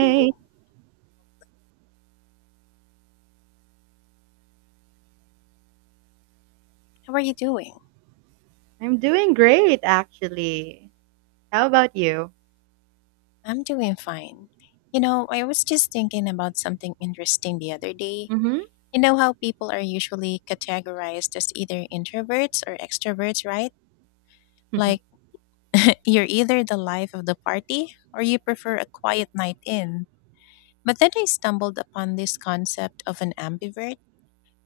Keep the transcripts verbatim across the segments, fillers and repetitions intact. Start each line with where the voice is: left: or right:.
left: How are you doing?
right: I'm doing great actually. How about you?
left: I'm doing fine. You know, I was just thinking about something interesting the other day.
right: Hmm.
left: You know how people are usually categorized as either introverts or extroverts, right? Like, you're either the life of the party or you prefer a quiet night in. But then I stumbled upon this concept of an ambivert,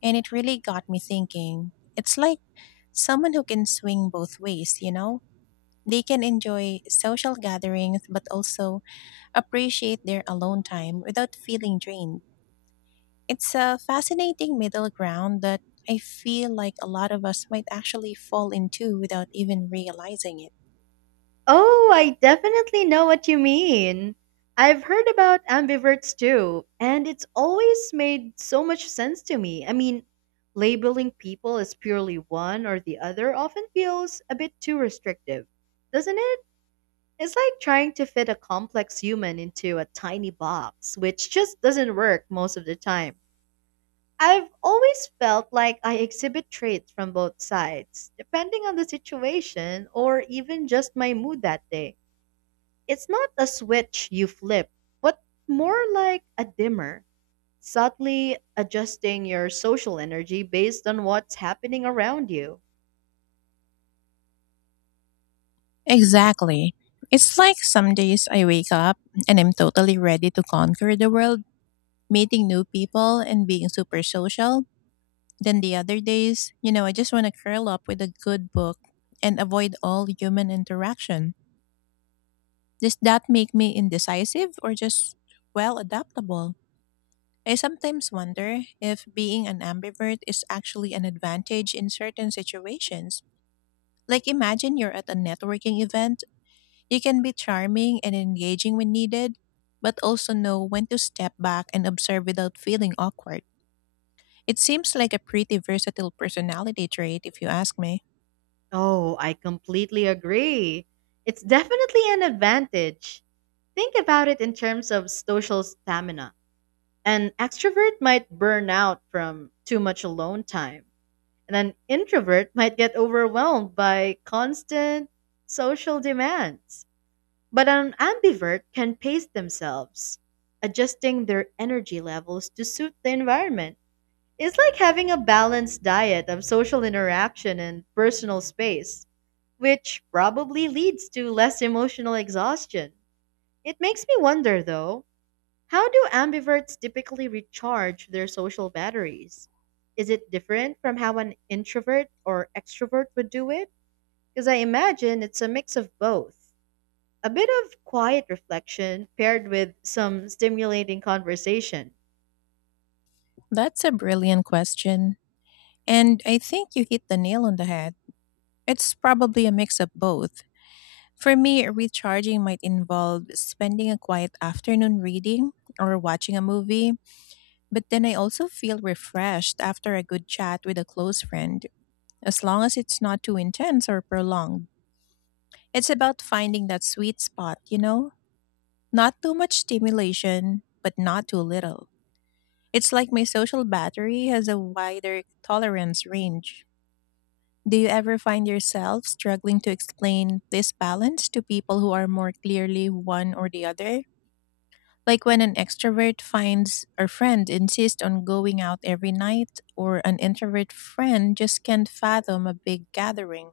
left: and it really got me thinking. It's like someone who can swing both ways, you know? They can enjoy social gatherings, but also appreciate their alone time without feeling drained. It's a fascinating middle ground that I feel like a lot of us might actually fall into without even realizing it.
right: Oh, I definitely know what you mean. I've heard about ambiverts too, and it's always made so much sense to me. I mean, labeling people as purely one or the other often feels a bit too restrictive, doesn't it? It's like trying to fit a complex human into a tiny box, which just doesn't work most of the time. I've always felt like I exhibit traits from both sides, depending on the situation or even just my mood that day. It's not a switch you flip, but more like a dimmer, subtly adjusting your social energy based on what's happening around you.
left: Exactly. It's like some days I wake up and I'm totally ready to conquer the world, meeting new people and being super social. Then the other days, you know, I just want to curl up with a good book and avoid all human interaction. Does that make me indecisive or just well, adaptable? I sometimes wonder if being an ambivert is actually an advantage in certain situations. Like, imagine you're at a networking event. You can be charming and engaging when needed, but also know when to step back and observe without feeling awkward. It seems like a pretty versatile personality trait, if you ask me.
right: Oh, I completely agree. It's definitely an advantage. Think about it in terms of social stamina. An extrovert might burn out from too much alone time, and an introvert might get overwhelmed by constant social demands. But an ambivert can pace themselves, adjusting their energy levels to suit the environment. It's like having a balanced diet of social interaction and personal space, which probably leads to less emotional exhaustion. It makes me wonder, though, how do ambiverts typically recharge their social batteries? Is it different from how an introvert or extrovert would do it? Because I imagine it's a mix of both. A bit of quiet reflection paired with some stimulating conversation.
left: That's a brilliant question, and I think you hit the nail on the head. It's probably a mix of both. For me, recharging might involve spending a quiet afternoon reading or watching a movie, but then I also feel refreshed after a good chat with a close friend, as long as it's not too intense or prolonged. It's about finding that sweet spot, you know? Not too much stimulation, but not too little. It's like my social battery has a wider tolerance range. Do you ever find yourself struggling to explain this balance to people who are more clearly one or the other? Like when an extrovert finds a friend insists on going out every night, or an introvert friend just can't fathom a big gathering?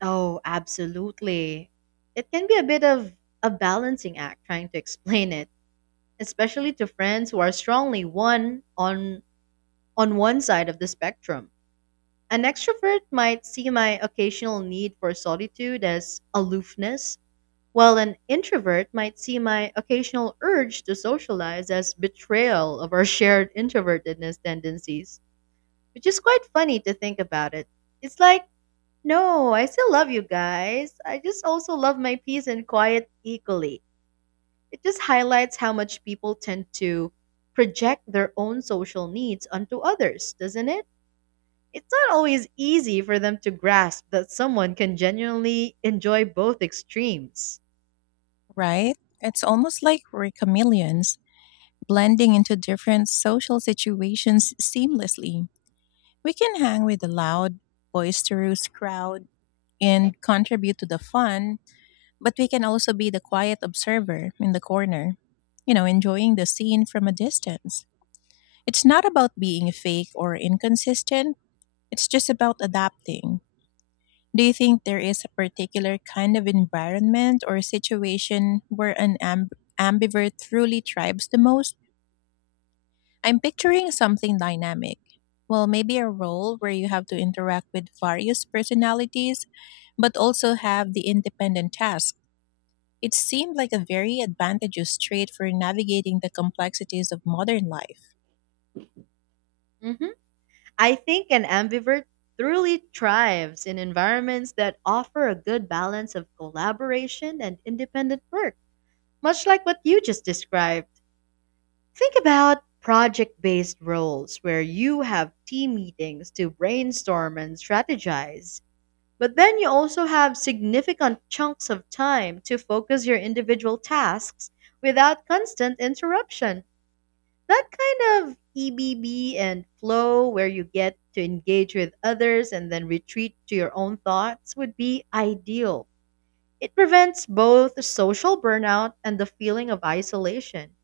right: Oh, absolutely. It can be a bit of a balancing act trying to explain it, especially to friends who are strongly one on on one side of the spectrum. An extrovert might see my occasional need for solitude as aloofness, while an introvert might see my occasional urge to socialize as betrayal of our shared introvertedness tendencies, which is quite funny to think about it. It's like, no, I still love you guys. I just also love my peace and quiet equally. It just highlights how much people tend to project their own social needs onto others, doesn't it? It's not always easy for them to grasp that someone can genuinely enjoy both extremes.
left: Right? It's almost like we're chameleons, blending into different social situations seamlessly. We can hang with the loud, boisterous crowd and contribute to the fun, but we can also be the quiet observer in the corner, you know, enjoying the scene from a distance. It's not about being fake or inconsistent. It's just about adapting. Do you think there is a particular kind of environment or situation where an amb- ambivert truly thrives the most? I'm picturing something dynamic. Well, maybe a role where you have to interact with various personalities, but also have the independent task. It seemed like a very advantageous trait for navigating the complexities of modern life.
right: Mhm. I think an ambivert truly thrives in environments that offer a good balance of collaboration and independent work, much like what you just described. Think about project based roles where you have team meetings to brainstorm and strategize. But then you also have significant chunks of time to focus your individual tasks without constant interruption. That kind of ebb and flow where you get to engage with others and then retreat to your own thoughts would be ideal. It prevents both social burnout and the feeling of isolation.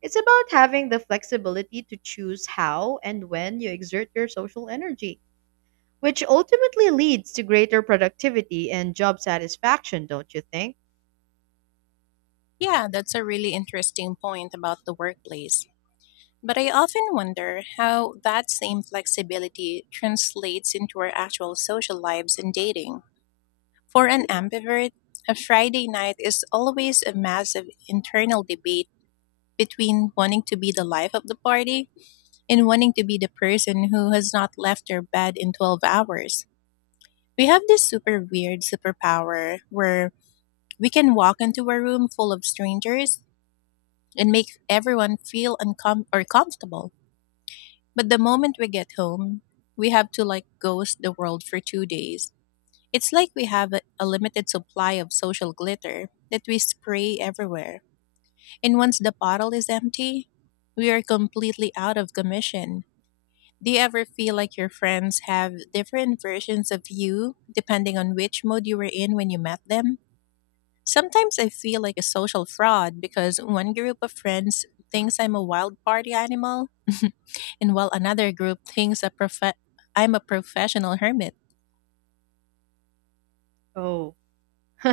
right: It's about having the flexibility to choose how and when you exert your social energy, which ultimately leads to greater productivity and job satisfaction, don't you think?
left: Yeah, that's a really interesting point about the workplace. But I often wonder how that same flexibility translates into our actual social lives and dating. For an ambivert, a Friday night is always a massive internal debate between wanting to be the life of the party and wanting to be the person who has not left their bed in twelve hours. We have this super weird superpower where we can walk into a room full of strangers and make everyone feel uncom- or comfortable. But the moment we get home, we have to like ghost the world for two days. It's like we have a, a limited supply of social glitter that we spray everywhere. And once the bottle is empty, we are completely out of commission. Do you ever feel like your friends have different versions of you depending on which mode you were in when you met them? Sometimes I feel like a social fraud because one group of friends thinks I'm a wild party animal, and while another group thinks a professor, I'm a professional hermit,
right: Oh,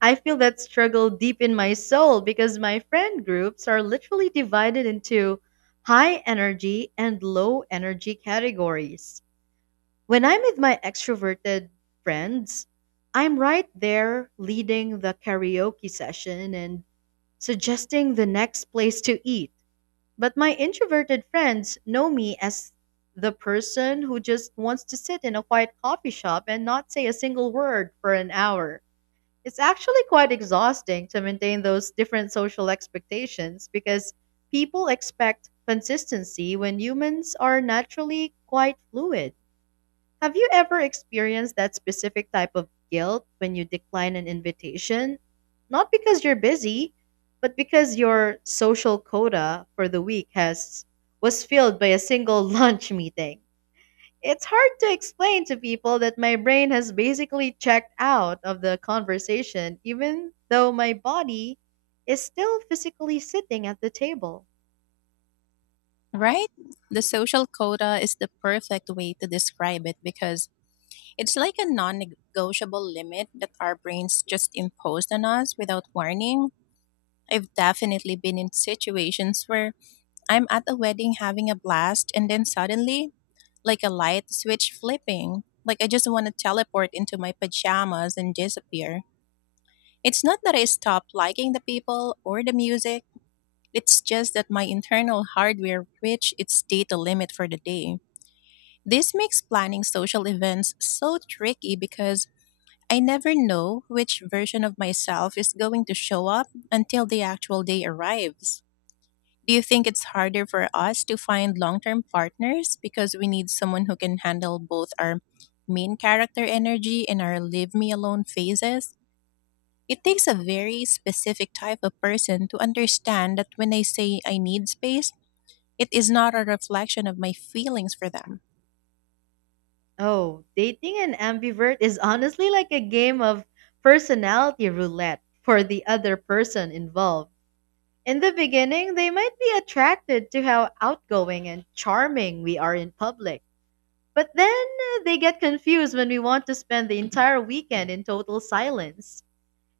right: I feel that struggle deep in my soul because my friend groups are literally divided into high energy and low energy categories. When I'm with my extroverted friends, I'm right there leading the karaoke session and suggesting the next place to eat. But my introverted friends know me as the person who just wants to sit in a quiet coffee shop and not say a single word for an hour. It's actually quite exhausting to maintain those different social expectations because people expect consistency when humans are naturally quite fluid. Have you ever experienced that specific type of guilt when you decline an invitation? Not because you're busy, but because your social quota for the week has was filled by a single lunch meeting. It's hard to explain to people that my brain has basically checked out of the conversation even though my body is still physically sitting at the table.
left: right? The social quota is the perfect way to describe it, because it's like a non negotiable limit that our brains just imposed on us without warning. I've definitely been in situations where I'm at a wedding having a blast, and then suddenly, like a light switch flipping, like I just want to teleport into my pajamas and disappear. It's not that I stopped liking the people or the music. It's just that my internal hardware reached its data limit for the day. This makes planning social events so tricky, because I never know which version of myself is going to show up until the actual day arrives. Do you think it's harder for us to find long term partners because we need someone who can handle both our main character energy and our leave me alone phases? It takes a very specific type of person to understand that when I say I need space, it is not a reflection of my feelings for them.
right: Oh, dating an ambivert is honestly like a game of personality roulette for the other person involved. In the beginning, they might be attracted to how outgoing and charming we are in public. But then uh, they get confused when we want to spend the entire weekend in total silence.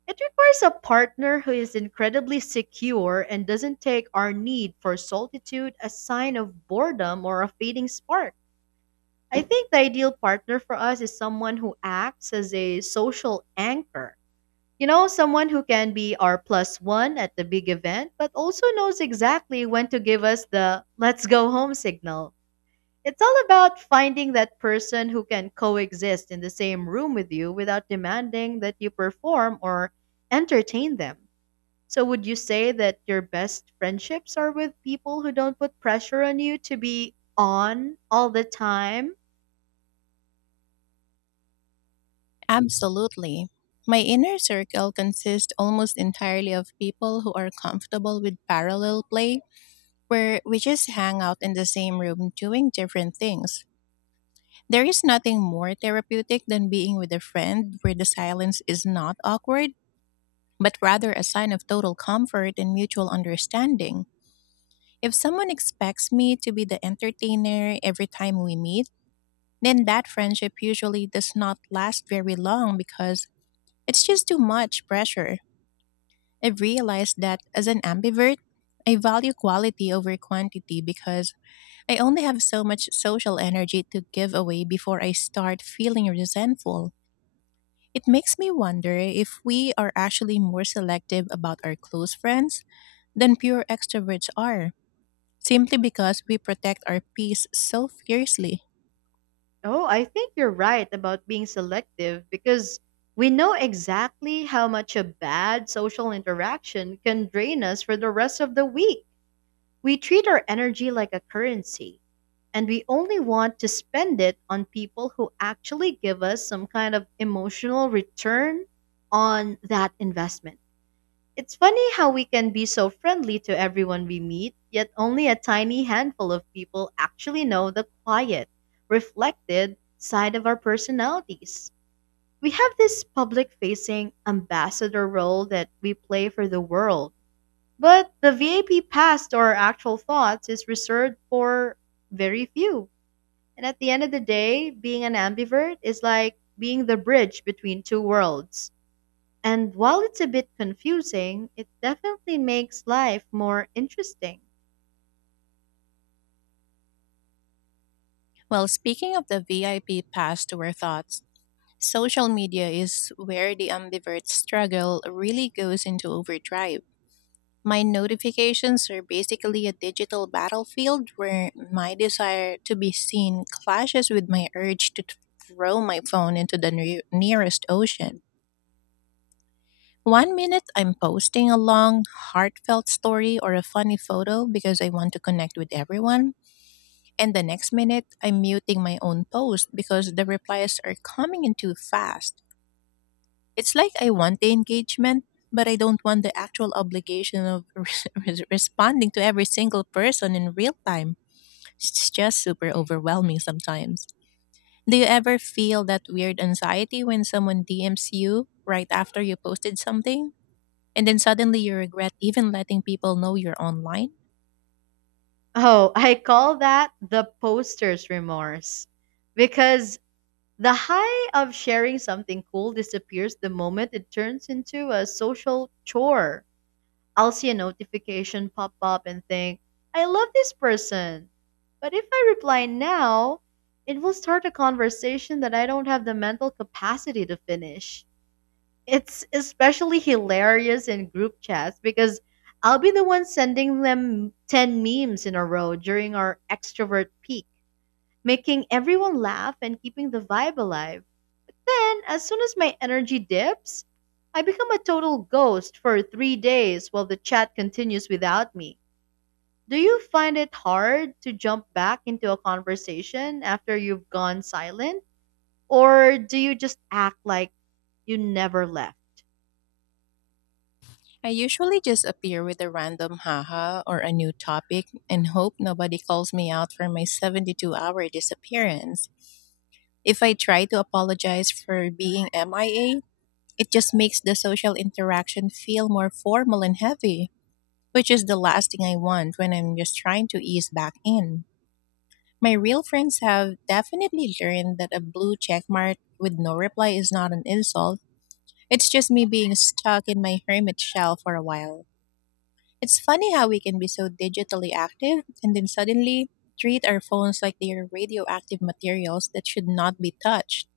right: It requires a partner who is incredibly secure and doesn't take our need for solitude as sign of boredom or a fading spark. I think the ideal partner for us is someone who acts as a social anchor. You know, someone who can be our plus one at the big event, but also knows exactly when to give us the let's go home signal. It's all about finding that person who can coexist in the same room with you without demanding that you perform or entertain them. So, would you say that your best friendships are with people who don't put pressure on you to be on all the time?
left: Absolutely. My inner circle consists almost entirely of people who are comfortable with parallel play, where we just hang out in the same room doing different things. There is nothing more therapeutic than being with a friend where the silence is not awkward, but rather a sign of total comfort and mutual understanding. If someone expects me to be the entertainer every time we meet, then that friendship usually does not last very long, because it's just too much pressure. I've realized that as an ambivert, I value quality over quantity, because I only have so much social energy to give away before I start feeling resentful. It makes me wonder if we are actually more selective about our close friends than pure extroverts are, simply because we protect our peace so fiercely.
right: Oh, I think you're right about being selective because we know exactly how much a bad social interaction can drain us for the rest of the week. We treat our energy like a currency, and we only want to spend it on people who actually give us some kind of emotional return on that investment. It's funny how we can be so friendly to everyone we meet, yet only a tiny handful of people actually know the quiet, reflected side of our personalities. We have this public facing ambassador role that we play for the world, but the V I P pass to our actual thoughts is reserved for very few. And at the end of the day, being an ambivert is like being the bridge between two worlds. And while it's a bit confusing, it definitely makes life more interesting.
left: Well, speaking of the V I P pass to our thoughts, social media is where the ambivert struggle really goes into overdrive. My notifications are basically a digital battlefield where my desire to be seen clashes with my urge to throw my phone into the ne- nearest ocean. One minute I'm posting a long, heartfelt story or a funny photo because I want to connect with everyone. And the next minute, I'm muting my own post because the replies are coming in too fast. It's like I want the engagement, but I don't want the actual obligation of res- responding to every single person in real time. It's just super overwhelming sometimes. Do you ever feel that weird anxiety when someone D Ms you right after you posted something, and then suddenly you regret even letting people know you're online?
right: Oh, I call that the poster's remorse. Because the high of sharing something cool disappears the moment it turns into a social chore. I'll see a notification pop up and think, I love this person. But if I reply now, it will start a conversation that I don't have the mental capacity to finish. It's especially hilarious in group chats because I'll be the one sending them ten memes in a row during our extrovert peak, making everyone laugh and keeping the vibe alive. Then, as soon as my energy dips, I become a total ghost for three days while the chat continues without me. Do you find it hard to jump back into a conversation after you've gone silent? Or do you just act like you never left?
left: I usually just appear with a random haha or a new topic and hope nobody calls me out for my seventy-two hour disappearance. If I try to apologize for being M I A, it just makes the social interaction feel more formal and heavy, which is the last thing I want when I'm just trying to ease back in. My real friends have definitely learned that a blue check mark with no reply is not an insult. It's just me being stuck in my hermit shell for a while. It's funny how we can be so digitally active and then suddenly treat our phones like they are radioactive materials that should not be touched.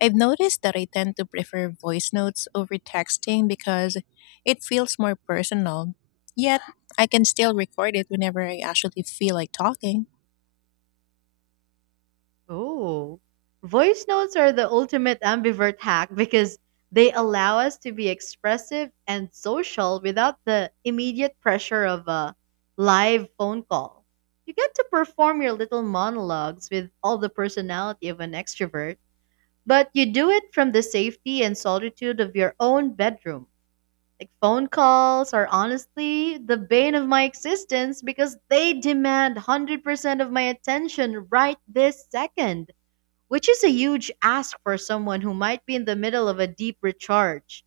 left: I've noticed that I tend to prefer voice notes over texting because it feels more personal. Yet, I can still record it whenever I actually feel like talking.
right: Oh, voice notes are the ultimate ambivert hack because they allow us to be expressive and social without the immediate pressure of a live phone call. You get to perform your little monologues with all the personality of an extrovert, but you do it from the safety and solitude of your own bedroom. Like phone calls are honestly the bane of my existence because they demand one hundred percent of my attention right this second, which is a huge ask for someone who might be in the middle of a deep recharge.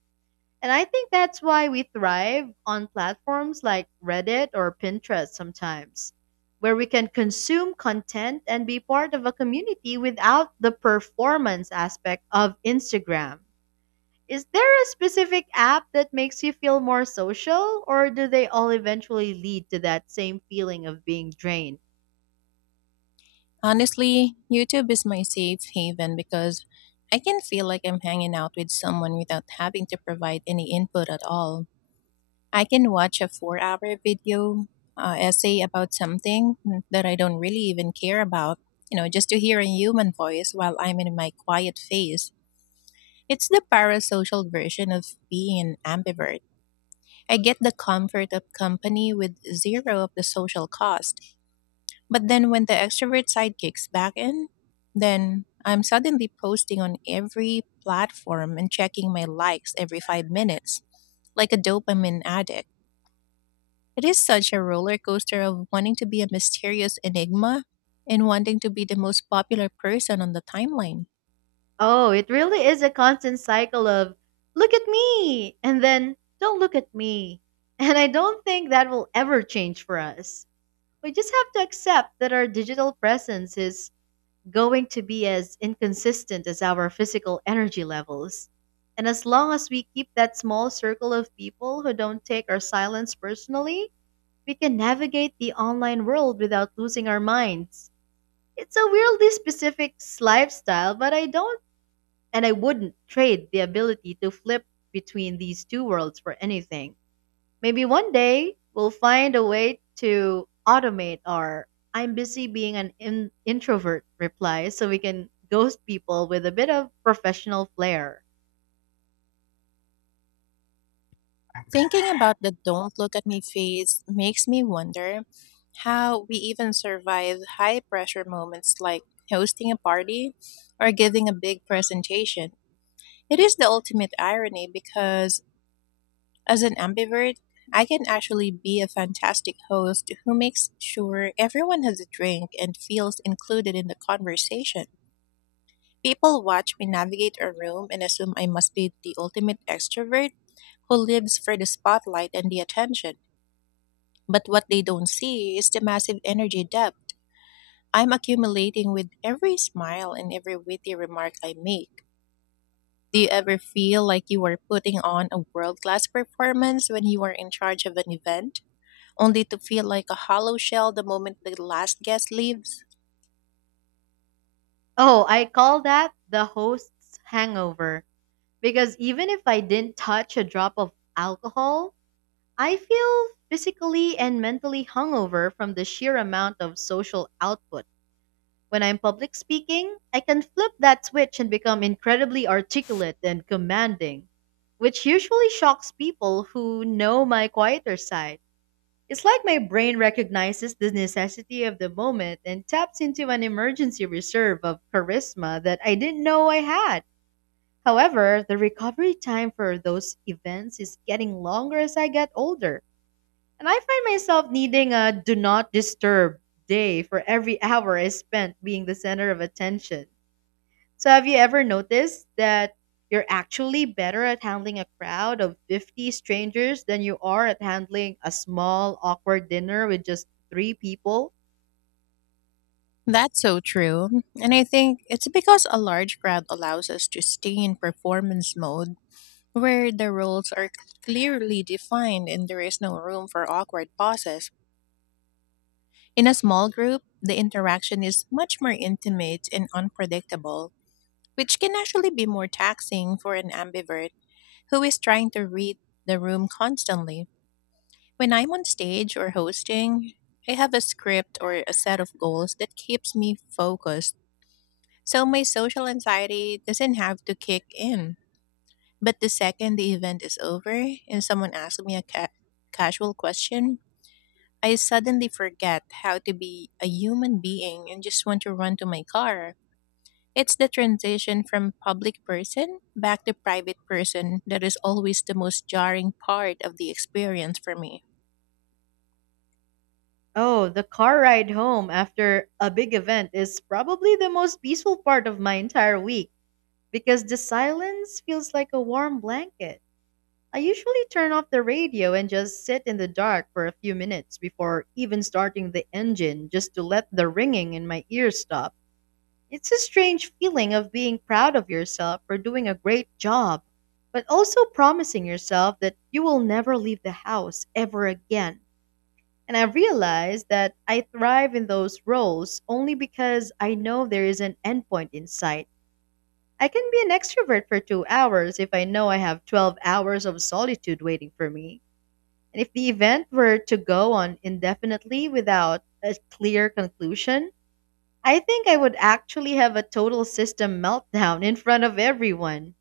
right: And I think that's why we thrive on platforms like Reddit or Pinterest sometimes, where we can consume content and be part of a community without the performance aspect of Instagram. Is there a specific app that makes you feel more social, or do they all eventually lead to that same feeling of being drained?
left: Honestly, YouTube is my safe haven, because I can feel like I'm hanging out with someone without having to provide any input at all. I can watch a four hour video uh, essay about something that I don't really even care about, you know, just to hear a human voice while I'm in my quiet phase. It's the parasocial version of being an ambivert. I get the comfort of company with zero of the social cost. But then when the extrovert side kicks back in, then I'm suddenly posting on every platform and checking my likes every five minutes, like a dopamine addict. It is such a roller coaster of wanting to be a mysterious enigma and wanting to be the most popular person on the timeline.
right: Oh, it really is a constant cycle of look at me and then don't look at me. And I don't think that will ever change for us. We just have to accept that our digital presence is going to be as inconsistent as our physical energy levels. And as long as we keep that small circle of people who don't take our silence personally, we can navigate the online world without losing our minds. It's a weirdly specific lifestyle, but I don't, and I wouldn't trade the ability to flip between these two worlds for anything. Maybe one day we'll find a way to automate our I'm busy being an in- introvert reply so we can ghost people with a bit of professional flair.
left: Thinking about the don't look at me phase makes me wonder how we even survive high pressure moments like hosting a party or giving a big presentation. It is the ultimate irony because, as an ambivert, I can actually be a fantastic host who makes sure everyone has a drink and feels included in the conversation. People watch me navigate a room and assume I must be the ultimate extrovert who lives for the spotlight and the attention. But what they don't see is the massive energy debt I'm accumulating with every smile and every witty remark I make. Do you ever feel like you are putting on a world class performance when you are in charge of an event, only to feel like a hollow shell the moment the last guest leaves?
right: Oh, I call that the host's hangover because even if I didn't touch a drop of alcohol, I feel physically and mentally hungover from the sheer amount of social output. When I'm public speaking, I can flip that switch and become incredibly articulate and commanding, which usually shocks people who know my quieter side. It's like my brain recognizes the necessity of the moment and taps into an emergency reserve of charisma that I didn't know I had. However, the recovery time for those events is getting longer as I get older. And I find myself needing a do not disturb day for every hour I spent being the center of attention. So, have you ever noticed that you're actually better at handling a crowd of fifty strangers than you are at handling a small, awkward dinner with just three people?
left: That's so true. And I think it's because a large crowd allows us to stay in performance mode where the roles are clearly defined and there is no room for awkward pauses. In a small group, the interaction is much more intimate and unpredictable, which can actually be more taxing for an ambivert who is trying to read the room constantly. When I'm on stage or hosting, I have a script or a set of goals that keeps me focused, so my social anxiety doesn't have to kick in. But the second the event is over and someone asks me a ca- casual question, I suddenly forget how to be a human being and just want to run to my car. It's the transition from public person back to private person that is always the most jarring part of the experience for me.
right: Oh, the car ride home after a big event is probably the most peaceful part of my entire week because the silence feels like a warm blanket. I usually turn off the radio and just sit in the dark for a few minutes before even starting the engine just to let the ringing in my ears stop. It's a strange feeling of being proud of yourself for doing a great job, but also promising yourself that you will never leave the house ever again. And I realize that I thrive in those roles only because I know there is an endpoint in sight. I can be an extrovert for two hours if I know I have twelve hours of solitude waiting for me. And if the event were to go on indefinitely without a clear conclusion, I think I would actually have a total system meltdown in front of everyone.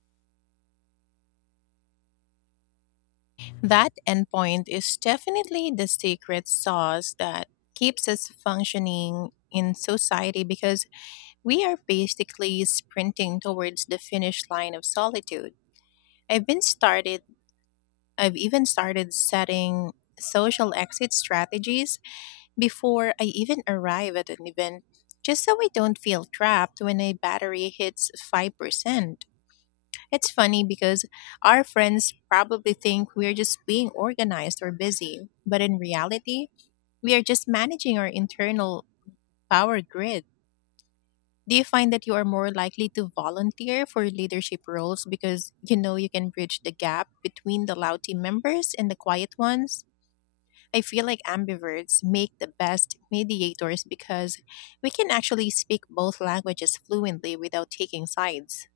left: That endpoint is definitely the secret sauce that keeps us functioning in society because we are basically sprinting towards the finish line of solitude. I've been started I've even started setting social exit strategies before I even arrive at an event, just so I don't feel trapped when a battery hits five percent. It's funny because our friends probably think we're just being organized or busy, but in reality, we are just managing our internal power grid. Do you find that you are more likely to volunteer for leadership roles because you know you can bridge the gap between the loud team members and the quiet ones? I feel like ambiverts make the best mediators because we can actually speak both languages fluently without taking sides.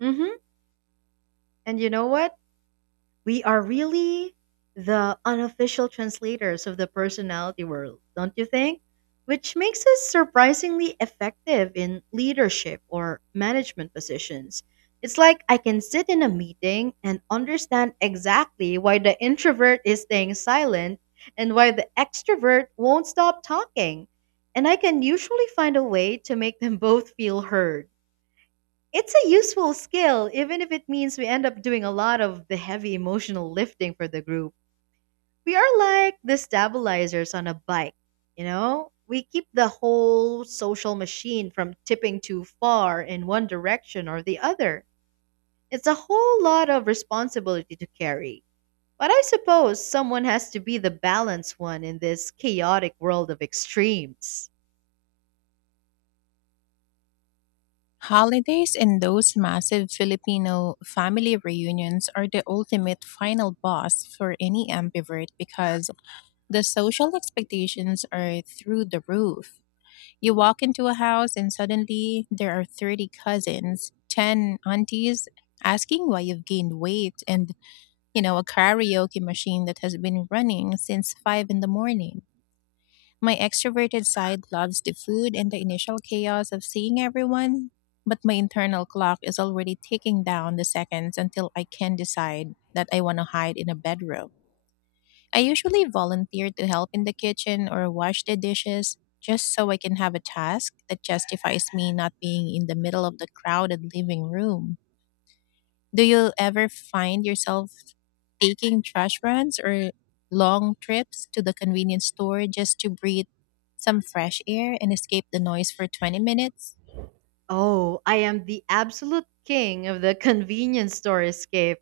right: Hmm. And you know what? We are really the unofficial translators of the personality world, don't you think? Which makes us surprisingly effective in leadership or management positions. It's like I can sit in a meeting and understand exactly why the introvert is staying silent and why the extrovert won't stop talking. And I can usually find a way to make them both feel heard. It's a useful skill, even if it means we end up doing a lot of the heavy emotional lifting for the group. We are like the stabilizers on a bike, you know? We keep the whole social machine from tipping too far in one direction or the other. It's a whole lot of responsibility to carry. But I suppose someone has to be the balanced one in this chaotic world of extremes.
left: Holidays and those massive Filipino family reunions are the ultimate final boss for any ambivert because the social expectations are through the roof. You walk into a house and suddenly there are thirty cousins, ten aunties asking why you've gained weight, and, you know, a karaoke machine that has been running since five in the morning. My extroverted side loves the food and the initial chaos of seeing everyone, but my internal clock is already ticking down the seconds until I can decide that I want to hide in a bedroom. I usually volunteer to help in the kitchen or wash the dishes just so I can have a task that justifies me not being in the middle of the crowded living room. Do you ever find yourself taking trash runs or long trips to the convenience store just to breathe some fresh air and escape the noise for twenty minutes?
right: Oh, I am the absolute king of the convenience store escape,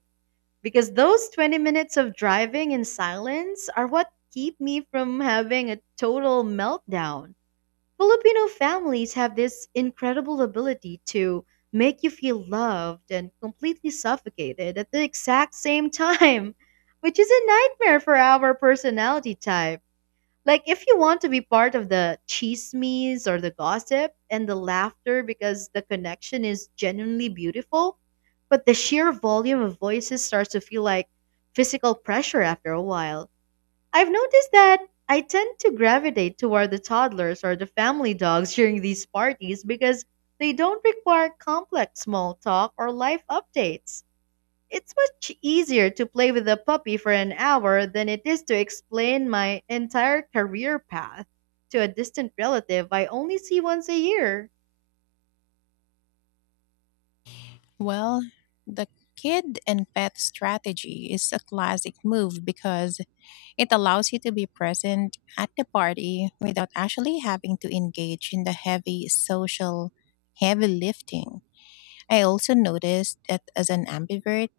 right: because those twenty minutes of driving in silence are what keep me from having a total meltdown. Filipino families have this incredible ability to make you feel loved and completely suffocated at the exact same time, which is a nightmare for our personality type. Like, if you want to be part of the chismes or the gossip and the laughter because the connection is genuinely beautiful, but the sheer volume of voices starts to feel like physical pressure after a while. I've noticed that I tend to gravitate toward the toddlers or the family dogs during these parties, because they don't require complex small talk or life updates. It's much easier to play with a puppy for an hour than it is to explain my entire career path to a distant relative I only see once a year.
left: Well, the kid and pet strategy is a classic move because it allows you to be present at the party without actually having to engage in the heavy social, heavy lifting. I also noticed that, as an ambivert,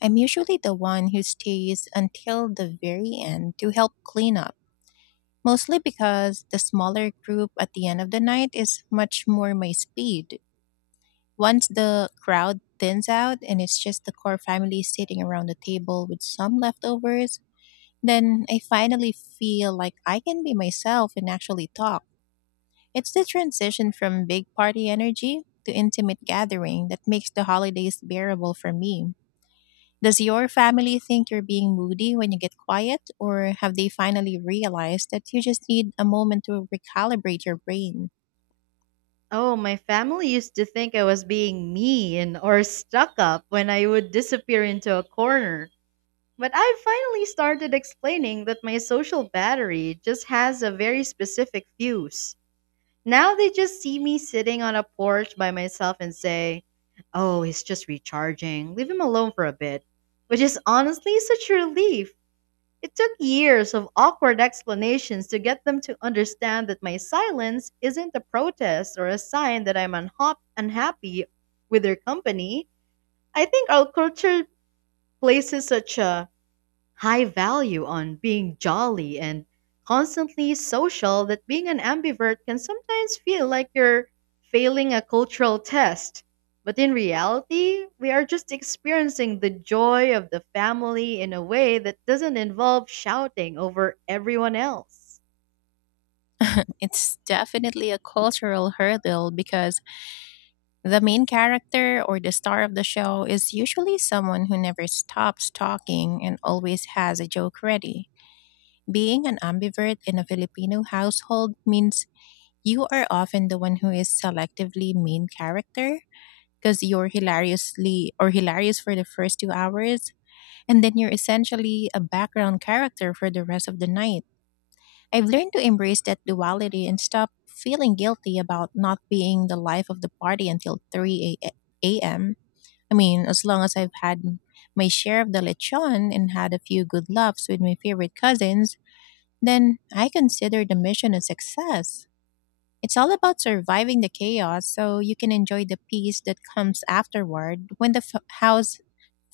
left: I'm usually the one who stays until the very end to help clean up, mostly because the smaller group at the end of the night is much more my speed. Once the crowd thins out and it's just the core family sitting around the table with some leftovers, then I finally feel like I can be myself and actually talk. It's the transition from big party energy to intimate gathering that makes the holidays bearable for me. Does your family think you're being moody when you get quiet, or have they finally realized that you just need a moment to recalibrate your brain?
right: Oh, my family used to think I was being mean or stuck up when I would disappear into a corner. But I finally started explaining that my social battery just has a very specific fuse. Now they just see me sitting on a porch by myself and say, "Oh, he's just recharging. Leave him alone for a bit." Which is honestly such a relief. It took years of awkward explanations to get them to understand that my silence isn't a protest or a sign that I'm unha- unhappy with their company. I think our culture places such a high value on being jolly and constantly social that being an ambivert can sometimes feel like you're failing a cultural test. But in reality, we are just experiencing the joy of the family in a way that doesn't involve shouting over everyone else.
left: It's definitely a cultural hurdle because the main character, or the star of the show, is usually someone who never stops talking and always has a joke ready. Being an ambivert in a Filipino household means you are often the one who is selectively main character because you're hilariously or hilarious for the first two hours, and then you're essentially a background character for the rest of the night. I've learned to embrace that duality and stop feeling guilty about not being the life of the party until three a- a.m. I mean, as long as I've had my share of the lechon and had a few good laughs with my favorite cousins, then I consider the mission a success. It's all about surviving the chaos so you can enjoy the peace that comes afterward when the f- house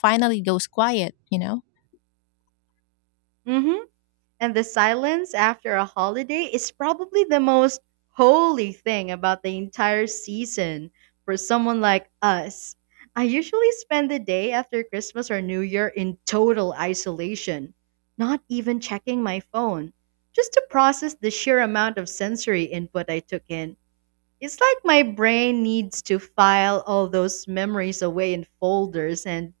left: finally goes quiet, you know?
right: Hmm. And the silence after a holiday is probably the most holy thing about the entire season for someone like us. I usually spend the day after Christmas or New Year in total isolation, not even checking my phone, just to process the sheer amount of sensory input I took in. It's like my brain needs to file all those memories away in folders, and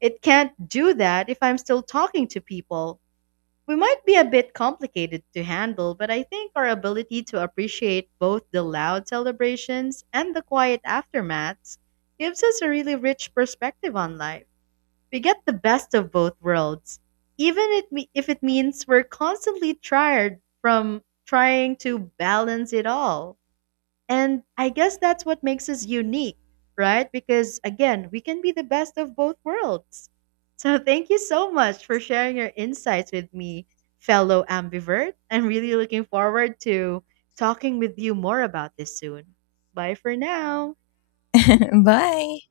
right: it can't do that if I'm still talking to people. We might be a bit complicated to handle, but I think our ability to appreciate both the loud celebrations and the quiet aftermaths gives us a really rich perspective on life. We get the best of both worlds, even it me- if it means we're constantly tired from trying to balance it all. And I guess that's what makes us unique, right? Because again, we can be the best of both worlds. So thank you so much for sharing your insights with me, fellow ambivert. I'm really looking forward to talking with you more about this soon. Bye for now.
left: Bye.